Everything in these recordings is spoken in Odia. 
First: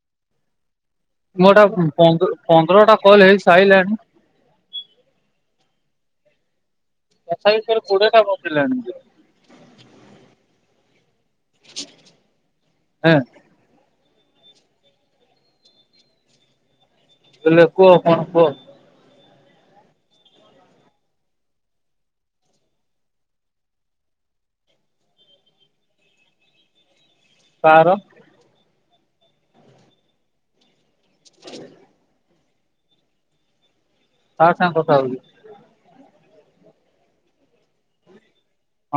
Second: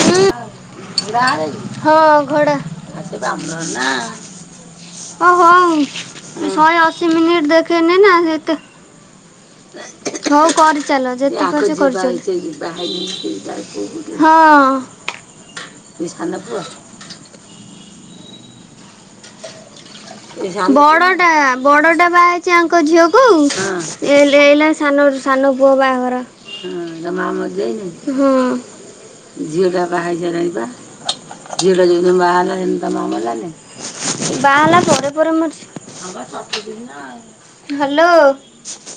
ହୁଁ ମୋଟା ହଁ ପନ୍ଦ ଘଡା। ପନ୍ଦରଟା କଲ୍ ହେଇ [unintelligible] ସାଇଲାଣି ହ ହଉ ଶହେ ଅଶୀ ମିନିଟ୍ ତଥାପି ତୋର ଦେଖେଇନି ନା କୋଡିଏଟା ସେତେ ବଞ୍ଚିଲାଣି ହଉ କରିଚାଲ ଯେତେ ପାରୁଚ କରିଚାଲ। ହେଁ ହଁ। ହେଲେ କୁହ କଣ କୁହ। ବଡଟା ବଡଟା ବାହାହେଇଚି ଆଙ୍କ ଝିଅକୁ ଏ ଲେଲା ସାନ ପୁଅ ବାହାଘର। କାହାର ହଁ ଝିଅଡ଼ା ବାହା ହେଇ ସାରିଲାଣି ପା। ଝିଅଟା ଯଉ ଦିନ ବାହା ହେଲା ହେଦିନ ତା ମା ମଲାନି। କା ସାଙ୍ଗେ କଥା ହଉଚୁ ହାଲୋ।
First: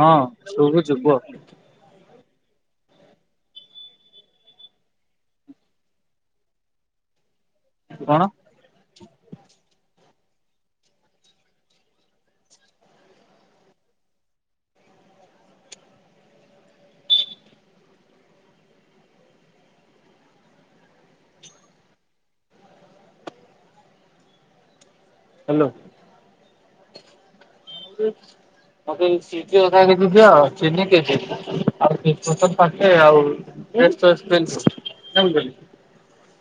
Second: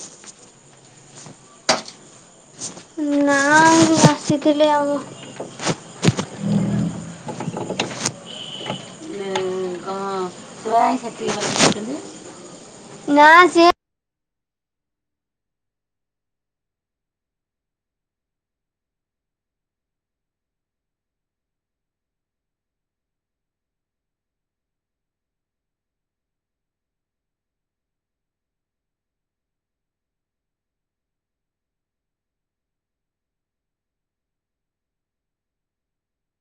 ହଁ ଶୁଭୁଚି କୁହ। ନାରୁ ଆସିଥିଲେ ଆଉ। [inaudible] କଣ? ହ ବା [unintelligible] ନାଁ ସେ ହାଲୋ। [unintelligible] ମୋତେ ଏଇ ସିଜି ଅଧା କେଜି ଦିଅ ଆଉ ଚନି କେଜିଏ [unintelligible] ଆଉ [unintelligible]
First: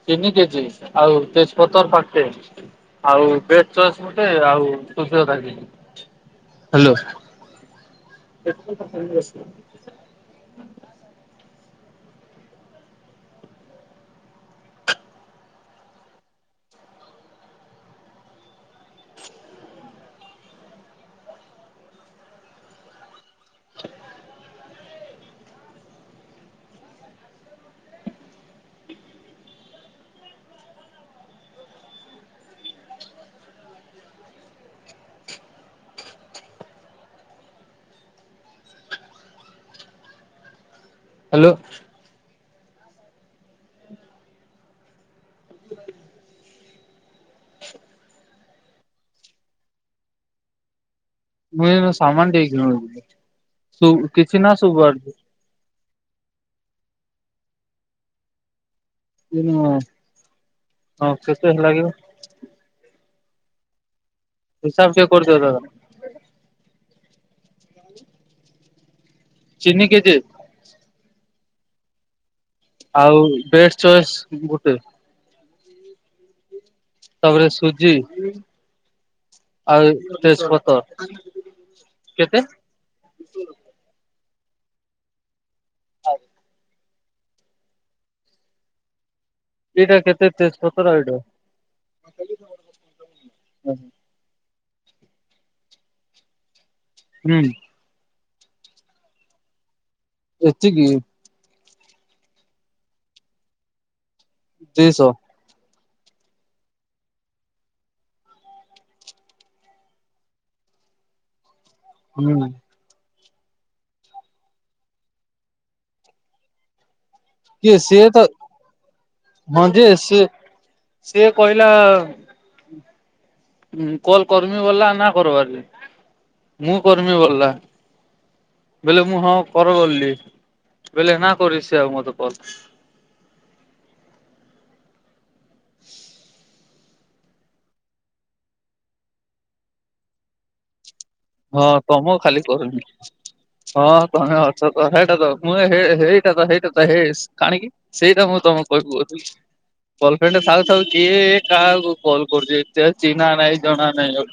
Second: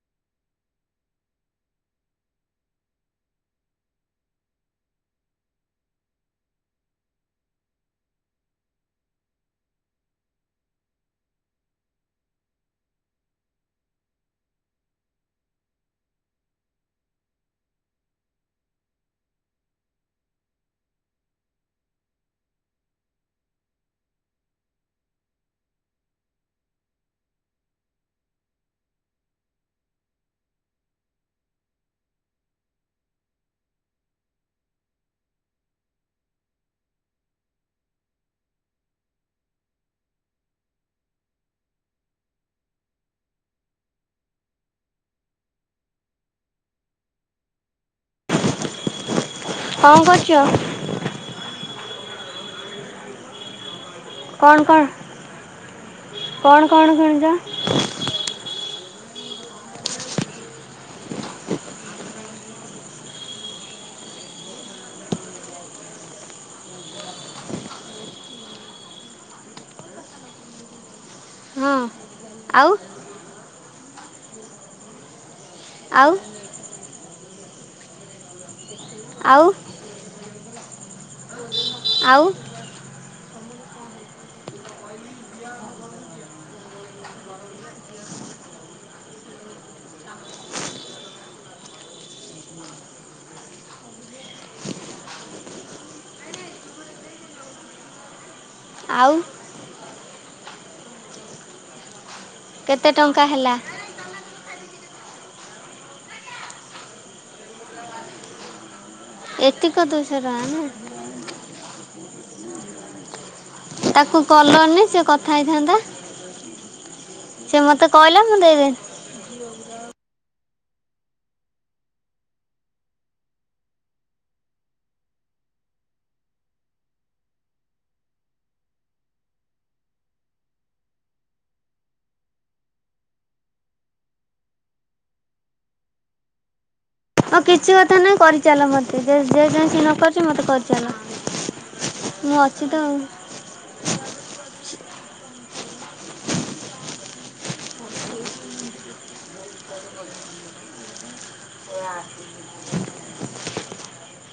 ତିନି କେଜି ଆଉ ତେଜପତ୍ର ପାଟେ ଆଉ ବେସ ୱାସ ଗୋଟେ ଆଉ ସୁଜି ଅଧା କେଜି। ହାଲୋ। [inaudible] ହାଲୋ। କଁଣ କରୁଚ? ମୁଁ ଏଇ ସାମାନ ଦେଇିକି [unintelligible] କଣ, କଣ, କଣ, କଣ କିଣୁଚ? [inaudible] ହଁ କେତେ ହେଲାକି ଆଉ। ହିସାବ ଟିକେ କରଦିଅ ଦାଦା। ଚିନି କେଜିଏ ହଁ ଆଉ। ଆଉ ବେଷ୍ଟ ଚଏସ୍ ଗୋଟେ। ଆଉ। ତାପରେ ସୁଜି। ଆଉ। ଆଉ ତେଜପତର ଆଉ କେତେ? ଆଜି। ଏଇଟା କେତେ ତେଜ ପତର ଏଇଟା। ହୁଁ। ଆଉ। ଏତିିକି। କେତେ ଟଙ୍କା ହେଲା? ଦୁଇଶହ। ଏତିକ ଦୁଶ ଟଙ୍କା ନୁହେଁ। ହୁଁ। ତାକୁ କଲନି ସେ କଥା ହେଇଥାନ୍ତା। ସେ କିଏ ମତେ ସିଏ କହିଲା ତ ମୁଁ ଦେଇଦେଲି। ହଁ ଯେ ସି ସିଏ କହିଲା କହ କର୍ମୀ ବଲା ନା କରବାର ମୁଁ କର୍ମୀ ବଲା। ବୋଇଲେ ମୁଁ ହଁ କରିବି ଗଲି ବୋଇଲେ ନା କରି ସେ ଆଉ ମତେ କଲ। [inaudible] ଆଉ କିଛି କଥା ନାହିଁ କରିଚାଲ ମତେ ଯେ ଜେମିତି ନ କରୁଛି ମତେ କରିବ। ହଁ ତମକୁ ଖାଲି ତ କରୁନି। ଆଉ। ହଁ ତମେ ଅଛ ତ ହେଇଟା ତ ମୁଁ ହେଇଟା ତ ହେଇଟା ତ ହେଇ କାଣିକି। ସେଇଟା ମୁଁ ତମୁକୁ କହିବି କୋଉଥିଲି। ଗର୍ଲଫ୍ରେଣ୍ଡ ଥାଉ ଥାଉ କିଏ କାହାକୁ କଲ୍ କରୁଛି ଚିହ୍ନା ନାହିଁ ଜଣା ନାହିଁ ଆଉ।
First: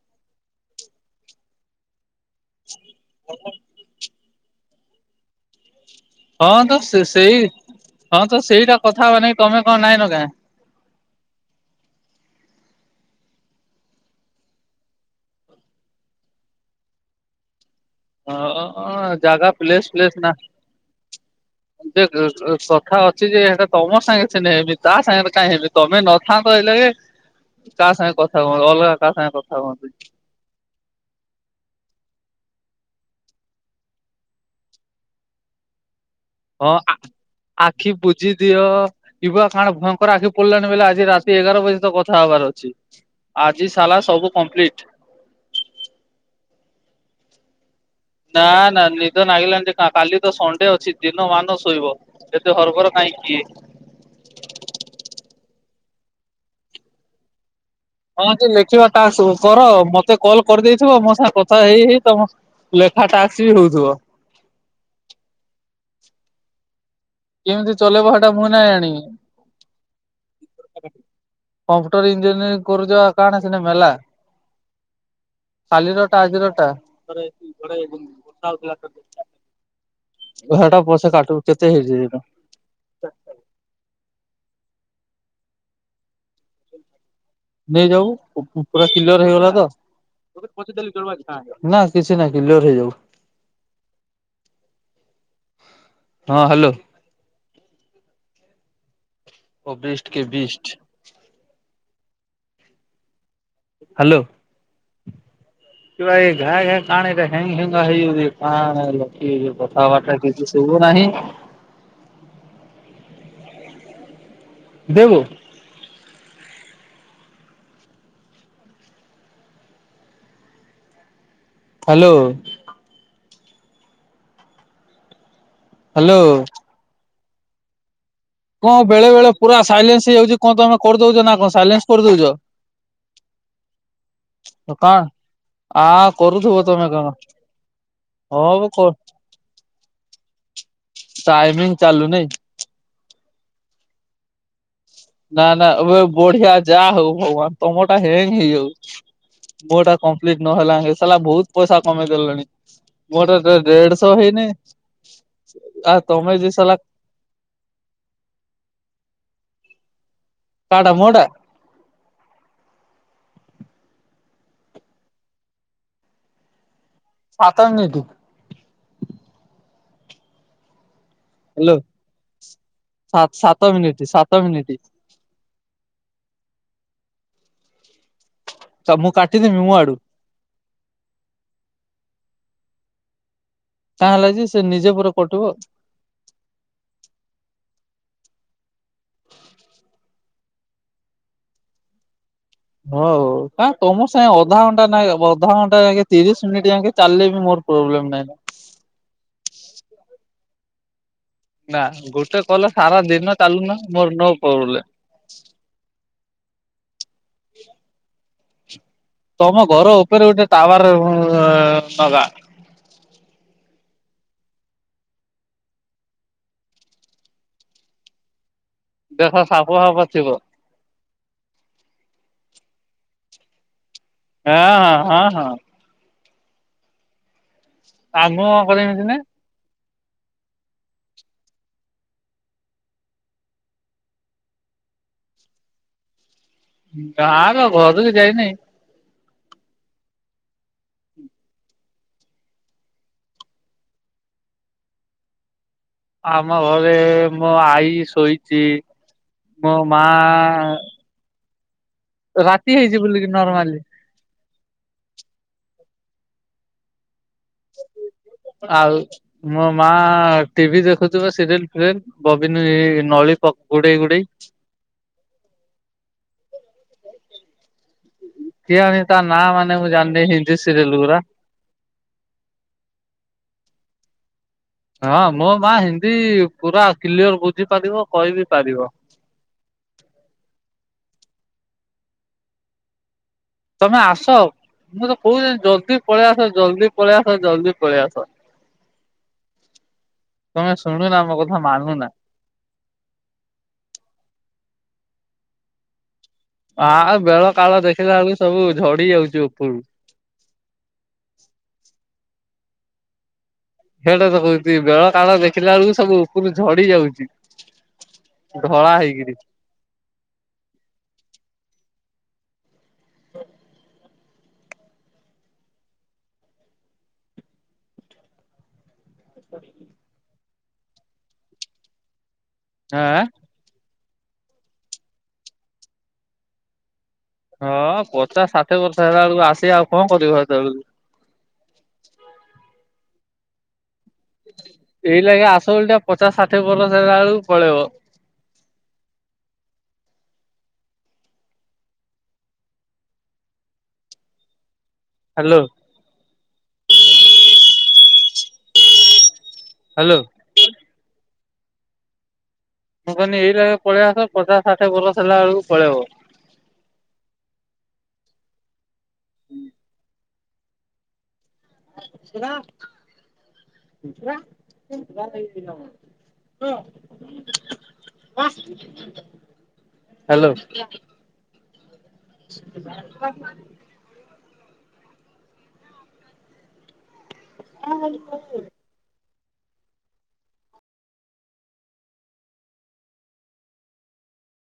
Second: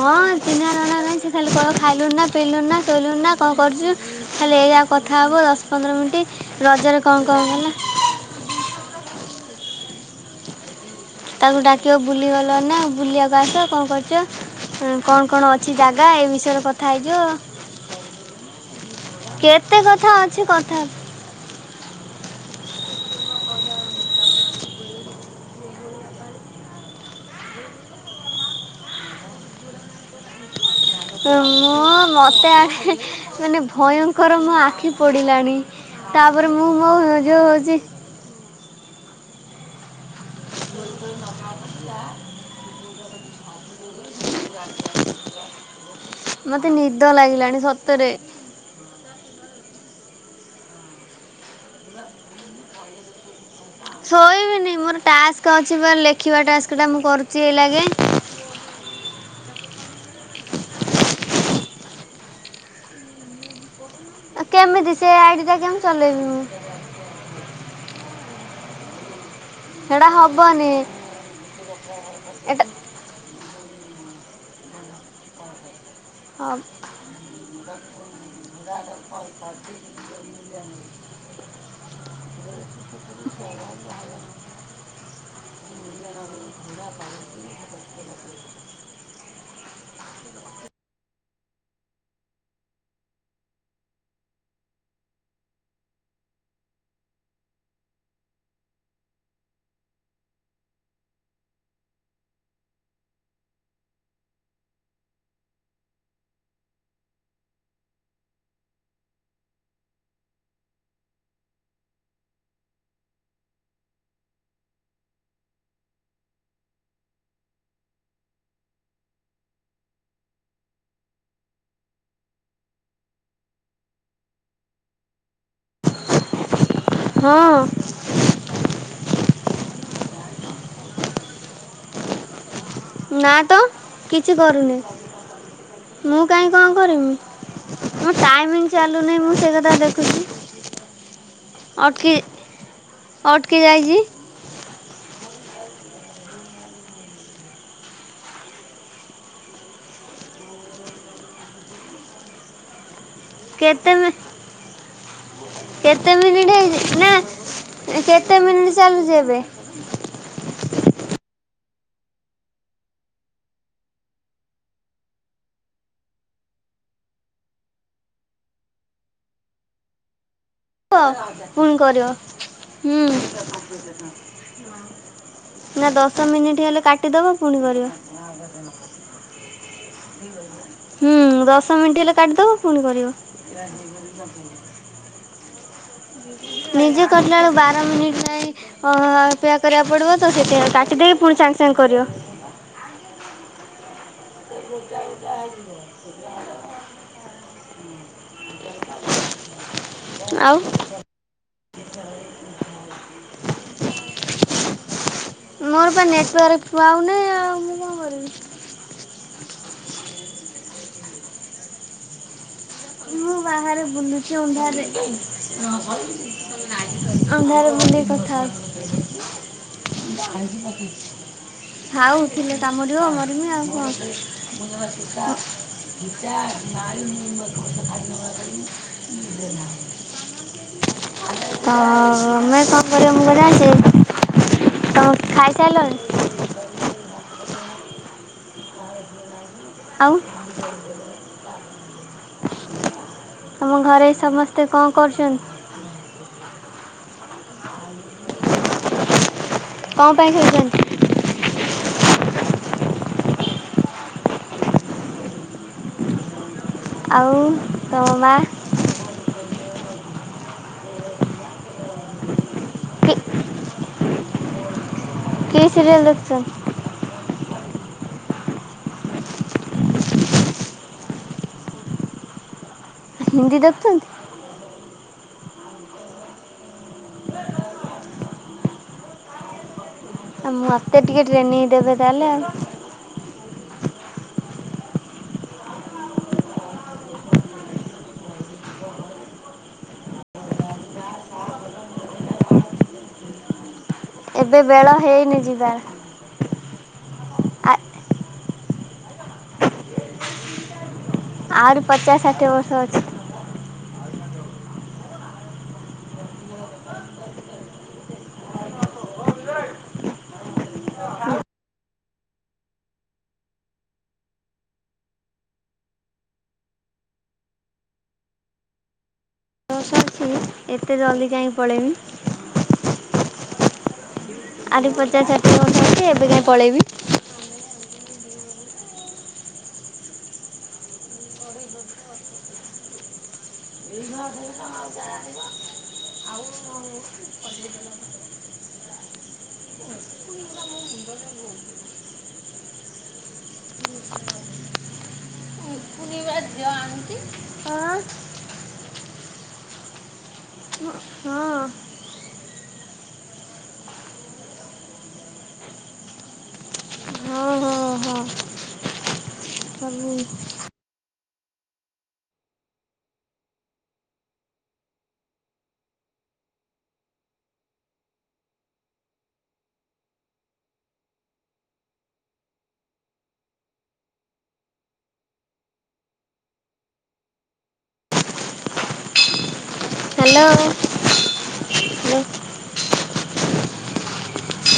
ହଁ ଚିହ୍ନା ନାଣା ନାହିଁ ସେ ଖାଲିକହିବ ଖାଇଲୁ ନା ପିଇଲୁ ନା ସୋଇଲୁଣୁ ନା କଣ କରୁଛୁ। ଖାଲି ଏଇଯା କଥା ହବ ଦଶ ପନ୍ଦର ମିନିଟ୍। ହଁ ତ ରଜରେ ସେ କଣ ସେଇ କଣ ହେଲା ହଁ ତ ସେଇଟା କଥା ହେବା ନାଗୀ ତମେ କଣ ନାଇଁ ନ ଗା। ତାକୁ ଡାକିବ ବୁଲିଗଲଣି ନା ବୁଲିବାକୁ ଆସ କଣ କରିଛ। କଣ କଣ ଅଛି ଜାଗା ଏ ବିଷୟରେ କଥା ହଁ ହେଇଯିବ। ଜାଗା କେତେ ପ୍ଲେସ୍ କଥା ପ୍ଲେସ୍ ନା ଅଛି କଥା ଯେ ଏ ଏ କଥା ଅଛି ଯେ ଏଟା ତମ ସାଙ୍ଗେ ନା ହେବି ତା ସାଙ୍ଗରେ କାହିଁ ହେବି ତମେ ନ ହଁ କହିଲି ତା ସାଙ୍ଗେ କଥା କୁହନ୍ତି ଅଲଗା କାହା ସାଙ୍ଗେ କଥା ହୁଅନ୍ତୁନି। ମୁଁ ମୋତେ ଆଖ ମାନେ ଭୟଙ୍କର ମୋ ଆଖି ପଡ଼ିଲାଣି। ତାପରେ ମୁଁ ମୋଉ ଯଉ ହଉଛି। ଭଜି ଦିଅ ଇବୁ କାଣ ଭୟଙ୍କର ଆଖି। କଲ୍ୟାଣ ବଲେ ଆଜି ରାତି ଏଗାର ବଜେ ତ କଥା ହବାର ଅଛି ଆଜି ସଲାା ସବୁ କମ୍ପ୍ଲିଟ। ମତେ ନିଦ ଲାଗିଲାଣି ସତରେ। ନା ନା ନିଦ ନାଗିଲାଣି ଯେ କାଲି ତ ସଣ୍ଡେ ଅଛି ଦିନ ମାନ ଶୋଇବ। ଏତେ ହରବର କାହିଁ କିି? ଶୋଇବିନି ମୋର ଟାସ୍କ ଅଛି ପା ଲେଖିବା ଟାସ୍କ ଟା ମୁଁ କରୁଛି ଏଇ ଲଗେ। ହଁ ଯେ ଲେଖିବା ଟାକ୍ସ କର ମତେ କଲ କରିଦେଇଥିବ ମୋ ସାଙ୍ଗ କଥା ହେଇ ହେଇ ତମ ଲେଖା ତାକ୍ସ ବି ହଉଥିବ। କେମିତି ସେ ଆଇଡି ଟା କେମିତି ଚଲେଇବି ମୁଁ। କେମିତି ଚଲେବ ହେଟା ମୁଁ ନାଇଁ ଆଣିବି। ସେଟା ହବନି କମ୍ପ୍ୟୁଟର ଏଟା ଇଞ୍ଜିନିୟରିଂ କରୁଛ କଣ ସନା ମେଲା। କାଲି ରଟା ଆଜିରଟା [unintelligible] [inaudible] ସେଟା ପସେ କାଟିବୁ କେତେ ହେଇଚି ସେଇଟା? [inaudible] ନେଇଯାଉୁ ପୁରା କିଲର ହେଇଗଲା ତ? ନା କିଛି ନାହିଁ କିଲର ହେଇଯାଉ। ହଁ ହ୍ୟାଲୋ। ଓ ବିଷ୍ଟ କେ ବିଷ୍ଟ। ହ୍ୟାଲୋ [inaudible] [unintelligible] ଦେବୁ। ହ୍ୟାଲୋ। ହ୍ୟାଲୋ। ହଁ। କଣ ବେଳେ ବେଳେ ପୁରା ସାଇଲେନ୍ସ ହେଇଯାଉଛି କଣ ତମେ କରିଦଉଛ ନା କଣ ସାଇଲେନ୍ସ କରିଦଉଛ? ନା ତ କିଛି କରୁନି। କଣ ଆ ମୁଁ କାଇଁ କରୁଥିବ କଣ ତମେ କରମି ମୋ ଟାଇମ ହଁ କ ଚାଲୁନହିଁ ମୁଁ ସେ କଥା ଥା ଦେଖୁଛି ଟାଇମିଂ ଅଟକି ଚାଲୁନାଇଁ ଅଟକି ଯାଇଛି। ନା ନା ଏବେ ବଢିଆ ଯାହା ହଉ ଭଗବାନ ତମ ଟା ହେଙ୍ଗ ହେଇଯାଉ। ମୋଟା କମ୍ପ୍ଲିଟ ନହଲା ସଲା ବହୁତ ପଇସା କମେଇ ଦେଲେଣି। ମୋର ଆଡେ କେତେ ଦେଢଶହ ହେଇନି ଆ କେତେ ତମେ ମିନିଟ୍ ଦି ସାଲା ହେଇଛି ନା କେତେ ମିନିଟ୍ ଚାଲୁଛି ଏବେ? କାଡା ମୋଡା? [unintelligible] ହ୍ୟାଲୋ ପୁଣି କରିବ ସାତ ମିନିଟ୍ ହୁଁ। ସାତ ମିନିଟ୍ ନା ଦଶ ମିନିଟ୍ ହେଲେ କାଟିଦବ ପୁଣି କରିବ। ତ ମୁଁ କାଟିଦେବି ମୁଁ ଆଡୁ। ହୁଁ ଦଶ ମିନିଟ୍ ହେଲେ କାଟିଦବ ପୁଣି କରିବ। ତା ହେଲା ଯେ ସେ ନିଜେ ପୁର କଟିବ। ନିଜେ କଟିଲା ବେଳକୁ ବାର ମିନିଟ ଯାଇ ଅ ଅପେକ୍ଷା କରିବାକୁ ପଡିବ। ତ ସେଥି କାଟି ଦେଇକି ପୁଣି ସାଙ୍ଗେ ସାଙ୍ଗେ କରିବ। ହଉ କାଇଁ ତମ ସାଙ୍ଗେ ଅଧା ଘଣ୍ଟା ନାକେ ଅଧାଘଣ୍ଟା ଯାକେ ତିରିଶ ମିନିଟ୍ ଯାକେ। ଚାଲିଲେ ବି ମୋର ପ୍ରୋବଲେମ ନାହିଁ। ଆଉ। ନା ଗୋଟେ କଲ ସାରା ଦିନ ଚାଲୁନ ମୋର ନୋ ପ୍ରୋବେଲେମ୍। ମୋର ବା ନେଟୱାର୍କ ପାଉନାହିଁ ଆଉ ମୁଁ କଣ କରିବି? ତମ ଘର ଉପରେ ଗୋଟେ ଟାୱାର ନଗା। ମୁଁ ବାହାରେ ବୁଲୁଛି ଅନ୍ଧାରରେ। ଆନ୍ଧାର ଭଳି କଥା ଦେଖ ସାପ ଫାପ ଥିବ। [inaudible] ଥାଉ ଥିଲେ କାମୁଡିବ ମରିବିି ଆଉ କଣ। [unintelligible] ହଁ ହଁ। [inaudible] [unintelligible] ଉପରେ ଅଛିନା। [inaudible] ତ [unintelligible] ମୁଁ କଣ ଜାଣିଚି। ତ ଖାଇ ସାରିଲାଣି? ଗାଁର ଘରକୁ ଯାଇନି। ଆଉ ଆମ ଘରେ ସମସ୍ତେ କଣ କରୁଛନ୍ତି? ଆମ ଘରେ ମୋ ଆଈ ଶୋଇଛି ମୋ ମା କଣ ପାଇଁ ଶୋଇଛନ୍ତି ରାତି ହେଇଜି ବୁଲିକି ନର୍ମାଲି ଆଉ ତମ ମା? ଆଉ ମୋ ମା ଟିଭି ଦେଖୁଥିବା ସିରିଏଲ ଫିରିଏଲେ। ବବିନୀ କି ନଳୀ ପଗୁଡ଼ି ଗୁଡେଇ କି ସରିଏଲ ଦେଖୁଛନ୍ତି? କିଆଣି ତା ନାଁ ମାନେ ମୁଁ ଜାଣିନେଇ ହିନ୍ଦୀ ସିରିଏଲ ଗୁଢା ହିନ୍ଦି ଦେଖୁଛନ୍ତି। ହଁ ମୋ ମା ହିନ୍ଦୀ ପୁରା କ୍ଲିଅର ବୁଝି ପାରିବ କହିିବି ପାରିବ। ଆଉ ମତେ ଟିକେ ଟ୍ରେନଂ ଦେବେ ତାହେଲେ ଆଉ। ତମେ ଆସ ମୁଁ ତ କହୁଚି ଜଲଦି ପଳେଇ ଆସ ଜଲଦି ପଳେଇ ଆସ ଜଲଦି ପଳେଇ ଆସ। ହ ତମେ ଶୁଣୁନା ମୋ କଥା ମାନୁନା। ଏବେ ବେଳ ହେଇନି ଯିବାର ଆଉ ବେଳ ଆ କାଳ ଦେଖିଲା ବେଳକୁ ସବୁ ଝଡି ଯାଉଛି ଉପରୁ ଆହୁରି ପଚାଶ ଷାଠିଏ ବର୍ଷ ଅଛି। ହେଟା ତ କହୁଛି ବେଳ କାଳ ଦେଖିଲା ବେଳକୁ ସବୁ ଉପରୁ ଝଡି ଯାଉଛି। ଧଳା ହେଇକିରି ହ ବର୍ଷ ଅଛି ଏତେ ଜଲ୍ଦି କାହିଁକି ପଳେଇମି? ଆଁ ଆଁ ଆହୁରି ପଚାଶ ଷାଠିଏ ବର୍ଷ ଅଛି ଏବେ କାଇଁ ପଳେଇବି? ହଁ ପଚାଶ ଷାଠିଏ ବର୍ଷ ହେଲା ବେଳକୁ ଆସିକି ଆଉ କଣ କରିବ ହେତେବେଳକୁ? [unintelligible] ଏଇ ଲଗେ ଆସ ବୋଲଟା ପଚାଶ ଷାଠିଏ ବର୍ଷ ହେଲା ବେଳକୁ ପଳେଇବ। [unintelligible] ହାଲୋ। ଟୁକୁନି ପା ଝିଅ ଆଣୁଛି। ହାଲୋ ଉଁ ହଁ। ମୁଁ କହିଲି ଏଇନାକେ ପଳେଇ ଆସ ପଚାଶ ଷାଠିଏ ବରଷ ହେଲା ବେଳକୁ ପଳେଇବ। ହଁ ହଁ ହଁ। ହୁଁ। ସେରା [unintelligible] ହାଲୋ। [unintelligible] ହଁ [unintelligible] ହାଲୋ।